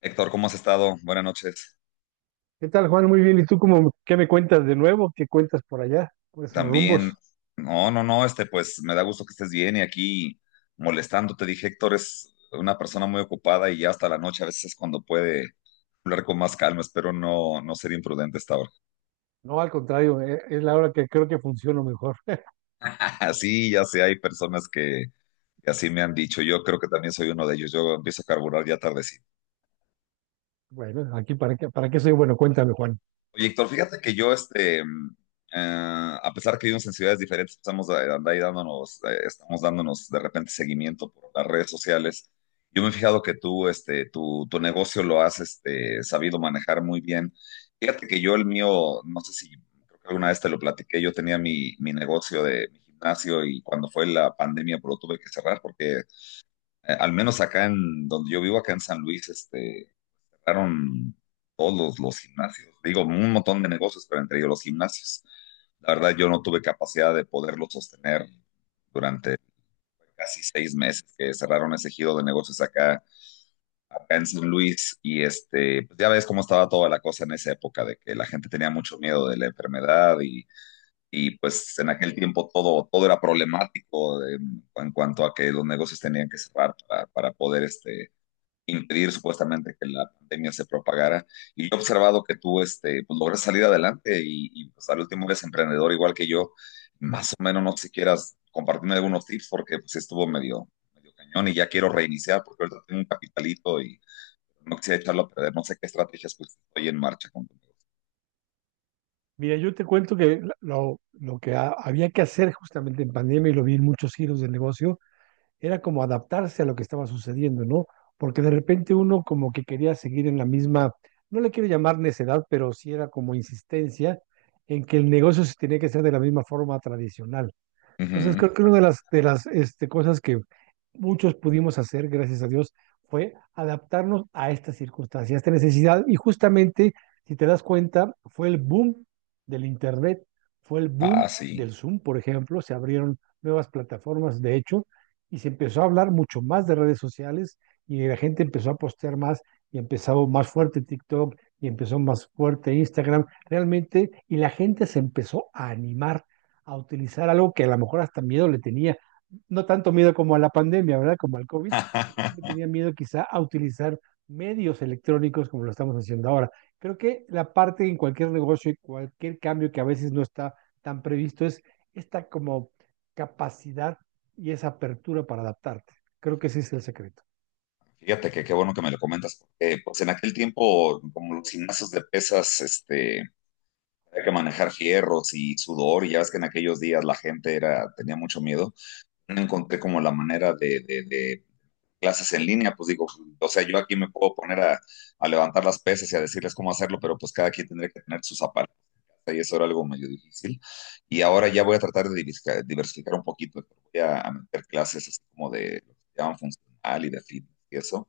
Héctor, ¿cómo has estado? Buenas noches. ¿Qué tal, Juan? Muy bien. ¿Y tú cómo, qué me cuentas de nuevo? ¿Qué cuentas por allá? Por esos También, rumbos. no, no, no, pues me da gusto que estés bien y aquí molestándote. Dije, Héctor es una persona muy ocupada y ya hasta la noche a veces es cuando puede hablar con más calma. Espero no ser imprudente a esta ahora. No, al contrario, es la hora que creo que funciona mejor. Así, ya sé, hay personas que así me han dicho. Yo creo que también soy uno de ellos. Yo empiezo a carburar ya tardecito. Bueno, aquí para qué soy bueno, cuéntame, Juan. Oye, Héctor, fíjate que yo, a pesar que vivimos en ciudades diferentes, estamos dándonos de repente seguimiento por las redes sociales. Yo me he fijado que tú, tu negocio lo has, sabido manejar muy bien. Fíjate que yo el mío, no sé si, creo que alguna vez te lo platiqué, yo tenía mi negocio de mi gimnasio y cuando fue la pandemia, pues lo tuve que cerrar porque, al menos acá en donde yo vivo, acá en San Luis, este cerraron todos los gimnasios. Digo, un montón de negocios, pero entre ellos los gimnasios. La verdad, yo no tuve capacidad de poderlo sostener durante casi 6 meses que cerraron ese giro de negocios acá, acá en San Luis. Y este, pues ya ves cómo estaba toda la cosa en esa época, de que la gente tenía mucho miedo de la enfermedad y pues en aquel tiempo todo era problemático en cuanto a que los negocios tenían que cerrar para poder este, impedir supuestamente que la pandemia se propagara. Y yo he observado que tú este, pues, logras salir adelante y pues al último eres emprendedor igual que yo. Más o menos, no sé si quieras compartirme algunos tips porque pues sí estuvo medio cañón y ya quiero reiniciar porque ahorita tengo un capitalito y no quisiera echarlo a perder. No sé qué estrategias pues estoy en marcha con tu Mira, yo te cuento que lo que había que hacer justamente en pandemia, y lo vi en muchos giros del negocio, era como adaptarse a lo que estaba sucediendo, ¿no? Porque de repente uno como que quería seguir en la misma, no le quiero llamar necedad, pero sí era como insistencia en que el negocio se tenía que hacer de la misma forma tradicional. Entonces, -huh. creo que una de las cosas que muchos pudimos hacer, gracias a Dios, fue adaptarnos a esta circunstancia, a esta necesidad. Y justamente, si te das cuenta, fue el boom del Internet, fue el Ah, boom sí. del Zoom, por ejemplo. Se abrieron nuevas plataformas, de hecho, y se empezó a hablar mucho más de redes sociales y la gente empezó a postear más y empezó más fuerte TikTok y empezó más fuerte Instagram, realmente, y la gente se empezó a animar a utilizar algo que a lo mejor hasta miedo le tenía, no tanto miedo como a la pandemia, ¿verdad? Como al COVID, pero sí le tenía miedo quizá a utilizar medios electrónicos como lo estamos haciendo ahora. Creo que la parte en cualquier negocio y cualquier cambio que a veces no está tan previsto es esta como capacidad y esa apertura para adaptarte. Creo que ese es el secreto. Fíjate que qué bueno que me lo comentas, porque pues en aquel tiempo, como los gimnasios de pesas, este, hay que manejar fierros y sudor, y ya ves que en aquellos días la gente era, tenía mucho miedo. No encontré como la manera de clases en línea, pues digo, o sea, yo aquí me puedo poner a levantar las pesas y a decirles cómo hacerlo, pero pues cada quien tendría que tener sus zapatos y eso era algo medio difícil. Y ahora ya voy a tratar de diversificar, diversificar un poquito, voy a meter clases así como de lo que se llaman funcional y de fitness y eso,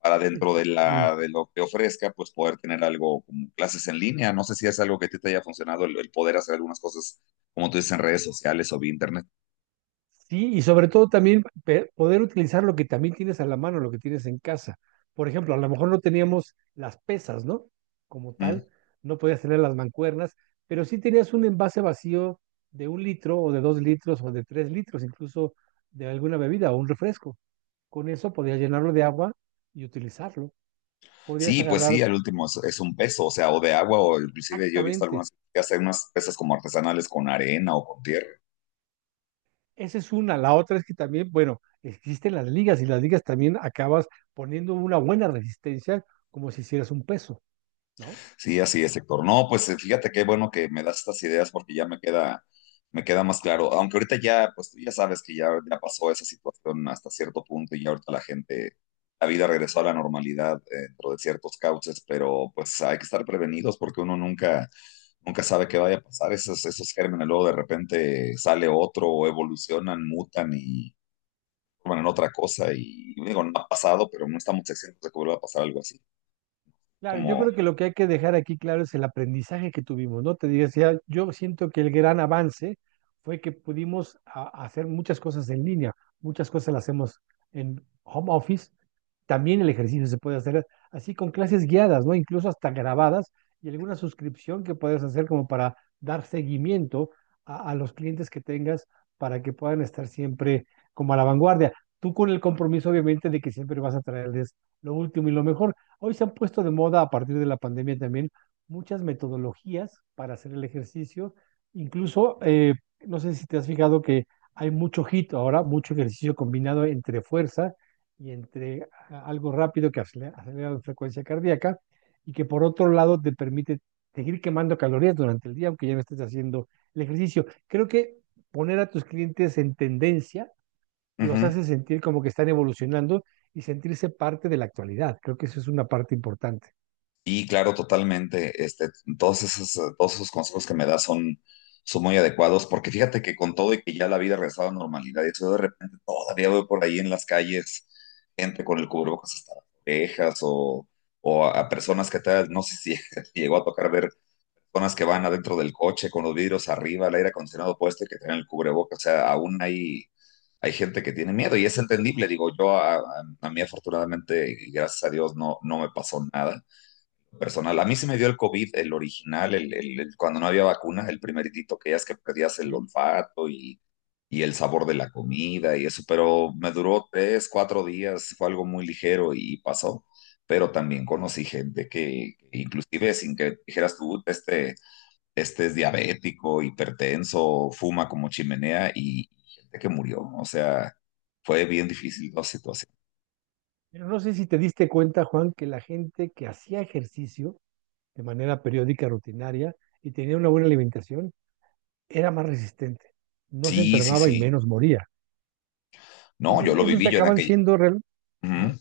para dentro de de Exactamente. lo que ofrezca, pues poder tener algo como clases en línea. No sé si es algo que a ti te haya funcionado, el poder hacer algunas cosas, como tú dices, en redes sociales o vía internet. Sí, y sobre todo también poder utilizar lo que también tienes a la mano, lo que tienes en casa. Por ejemplo, a lo mejor no teníamos las pesas, ¿no? Como Uh -huh. tal, no podías tener las mancuernas, pero sí tenías un envase vacío de un litro o de dos litros o de tres litros, incluso de alguna bebida o un refresco. Con eso podías llenarlo de agua y utilizarlo. Podías Sí, pues sí, agarrar al último es un peso, o sea, o de agua, o inclusive yo he visto exactamente. algunas que hacen unas pesas como artesanales con arena o con tierra. Esa es una. La otra es que también, bueno, existen las ligas y las ligas también acabas poniendo una buena resistencia como si hicieras un peso, ¿no? Sí, así es, Héctor. No, pues fíjate qué bueno que me das estas ideas porque ya me queda más claro. Aunque ahorita ya, pues tú ya sabes que ya pasó esa situación hasta cierto punto y ya ahorita la gente, la vida regresó a la normalidad dentro de ciertos cauces, pero pues hay que estar prevenidos porque uno nunca, nunca sabe qué vaya a pasar. Esos gérmenes luego de repente sale otro o evolucionan, mutan bueno, en otra cosa y digo, no ha pasado, pero no estamos exentos de que vuelva a pasar algo así. Claro, yo Como, creo que lo que hay que dejar aquí claro es el aprendizaje que tuvimos, ¿no? Te digo, o sea, yo siento que el gran avance fue que pudimos hacer muchas cosas en línea, muchas cosas las hacemos en home office, también el ejercicio se puede hacer así con clases guiadas, ¿no? Incluso hasta grabadas y alguna suscripción que puedas hacer como para dar seguimiento a los clientes que tengas para que puedan estar siempre como a la vanguardia. Tú con el compromiso, obviamente, de que siempre vas a traerles lo último y lo mejor. Hoy se han puesto de moda a partir de la pandemia también muchas metodologías para hacer el ejercicio. Incluso, no sé si te has fijado que hay mucho hit ahora, mucho ejercicio combinado entre fuerza y entre algo rápido que acelera, acelera la frecuencia cardíaca y que por otro lado te permite seguir quemando calorías durante el día, aunque ya no estés haciendo el ejercicio. Creo que poner a tus clientes en tendencia uh los -huh. hace sentir como que están evolucionando y sentirse parte de la actualidad. Creo que eso es una parte importante. Y claro, totalmente, este, todos esos consejos que me das son muy adecuados, porque fíjate que con todo y que ya la vida ha regresado a la normalidad, y eso yo de repente todavía veo por ahí en las calles gente con el cubrebocas hasta las orejas o, a personas que tal, no sé si te llegó a tocar ver personas que van adentro del coche con los vidrios arriba, el aire acondicionado puesto y que tienen el cubrebocas. O sea, aún hay, hay gente que tiene miedo y es entendible. Digo, yo a mí afortunadamente y gracias a Dios no, no me pasó nada personal. A mí se me dio el COVID, el original, cuando no había vacuna, el primeritito que ya es que perdías el Sí. olfato y el sabor de la comida y eso, pero me duró 3, 4 días, fue algo muy ligero y pasó. Pero también conocí gente que inclusive sin que dijeras tú, este es diabético, hipertenso, fuma como chimenea y gente que murió. O sea, fue bien difícil la situación. Pero no sé si te diste cuenta, Juan, que la gente que hacía ejercicio de manera periódica, rutinaria, y tenía una buena alimentación, era más resistente, no se Sí, sí, enfermaba y sí. menos moría. No, Entonces, yo lo esos viví yo en acaban aquella. siendo... Ajá. Ujú.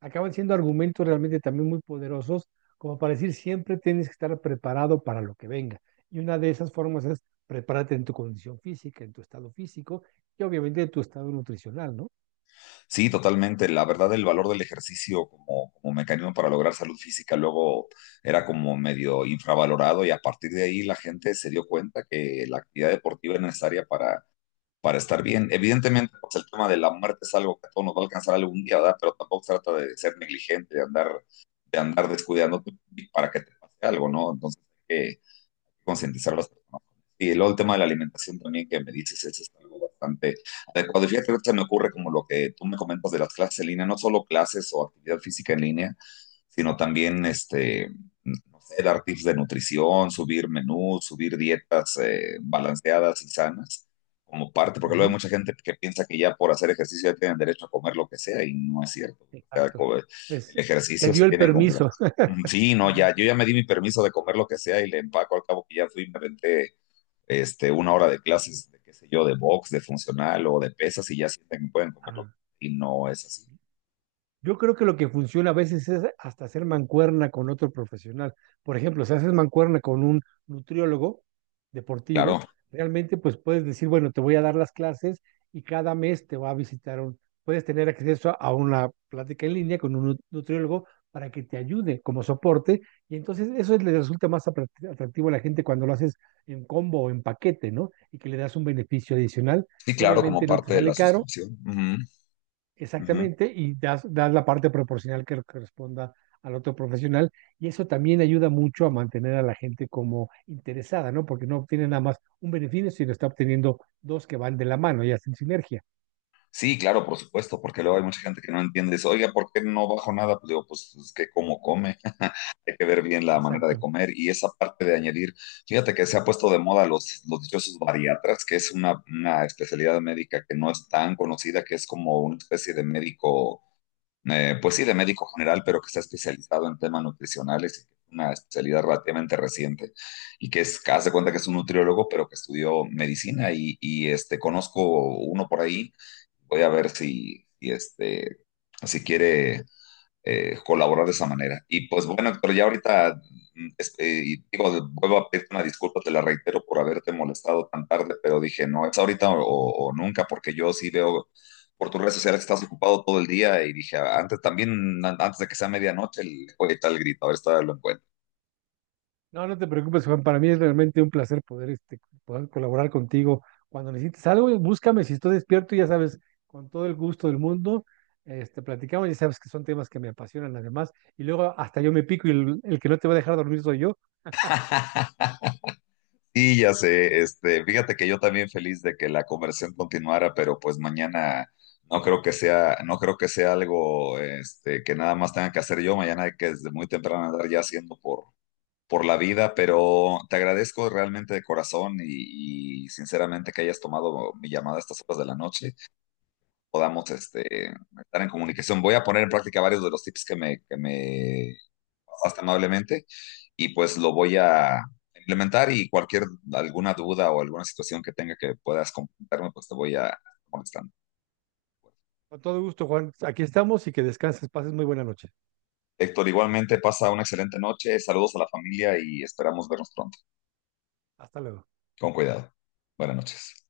Acaban siendo argumentos realmente también muy poderosos, como para decir siempre tienes que estar preparado para lo que venga. Y una de esas formas es prepárate en tu condición física, en tu estado físico y obviamente en tu estado nutricional, ¿no? Sí, totalmente. La verdad, el valor del ejercicio como mecanismo para lograr salud física luego era como medio infravalorado y a partir de ahí la gente se dio cuenta que la actividad deportiva es necesaria para estar bien. Evidentemente, pues el tema de la muerte es algo que a todos nos va a alcanzar algún día, ¿verdad? Pero tampoco se trata de ser negligente, de andar descuidándote para que te pase algo, ¿no? Entonces, hay que concientizar a las personas. Y luego el tema de la alimentación también que me dices es este, algo bastante adecuado. Y fíjate que se me ocurre como lo que tú me comentas de las clases en línea, no solo clases o actividad física en línea, sino también este, no sé, dar tips de nutrición, subir menús, subir dietas balanceadas y sanas como parte, porque luego hay Ujú. mucha gente que piensa que ya por hacer ejercicio ya tienen derecho a comer lo que sea y no es cierto. O sea, Exacto. El Es, se ejercicio se dio el tiene como permiso. mm, sí, no, ya, yo ya me di mi permiso de comer lo que sea y le empaco al cabo que ya fui, me renté este, una hora de clases, de qué sé yo, de box, de funcional o de pesas y ya sienten que pueden comerlo. Ah. Y no es así. Yo creo que lo que funciona a veces es hasta hacer mancuerna con otro profesional. Por ejemplo, si haces mancuerna con un nutriólogo Claro, deportivo, realmente pues puedes decir, bueno, te voy a dar las clases y cada mes te va a visitar un, puedes tener acceso a una plática en línea con un nutriólogo para que te ayude como soporte y entonces eso le resulta más atractivo a la gente cuando lo haces en combo o en paquete, ¿no? Y que le das un beneficio adicional sí, que claro, como obviamente no te parte de sale la caro. suscripción. Ujú, ujú. Exactamente, y das, das la parte proporcional que corresponda al otro profesional, y eso también ayuda mucho a mantener a la gente como interesada, ¿no? Porque no obtiene nada más un beneficio, sino está obteniendo dos que van de la mano y hacen sinergia. Sí, claro, por supuesto, porque luego hay mucha gente que no entiende eso. Oiga, ¿por qué no bajo nada? Pues digo, pues es que como come. Hay que ver bien la manera de Exacto. comer y esa parte de añadir, fíjate que se ha puesto de moda los dichosos bariatras, que es una especialidad médica que no es tan conocida, que es como una especie de médico, pues sí, de médico general, pero que está especializado en temas nutricionales, una especialidad relativamente reciente y que es, haz de cuenta que es un nutriólogo, pero que estudió medicina y este, conozco uno por ahí, voy a ver si quiere colaborar de esa manera. Y pues bueno, Héctor, ya ahorita, y digo, vuelvo a pedirte una disculpa, te la reitero por haberte molestado tan tarde, pero dije, no, es o nunca, porque yo sí veo por tus redes sociales que estás ocupado todo el día y dije, antes también, antes de que sea medianoche, le voy a echar el grito, a ver si todavía lo encuentro. No, no te preocupes, Juan, para mí es realmente un placer poder, este, poder colaborar contigo. Cuando necesites algo, búscame, si estoy despierto, ya sabes, con todo el gusto del mundo, este, platicamos, ya sabes que son temas que me apasionan además, y luego hasta yo me pico y el que no te va a dejar dormir soy yo, Sí, ya sé, este, fíjate que yo también feliz de que la conversión continuara, pero pues mañana no creo que sea, no creo que sea algo, este, que nada más tenga que hacer yo, mañana hay que desde muy temprano andar ya haciendo por la vida, pero te agradezco realmente de corazón y sinceramente que hayas tomado mi llamada a estas horas de la noche, podamos, este, estar en comunicación. Voy a poner en práctica varios de los tips que me hasta amablemente y pues lo voy a implementar y cualquier alguna duda o alguna situación que tenga que puedas comentarme, pues te voy a molestar. con todo gusto, Juan. Aquí estamos y que descanses. Pases muy buena noche. Héctor, igualmente pasa una excelente noche, saludos a la familia y esperamos vernos pronto. Hasta luego. Con cuidado. Buenas noches.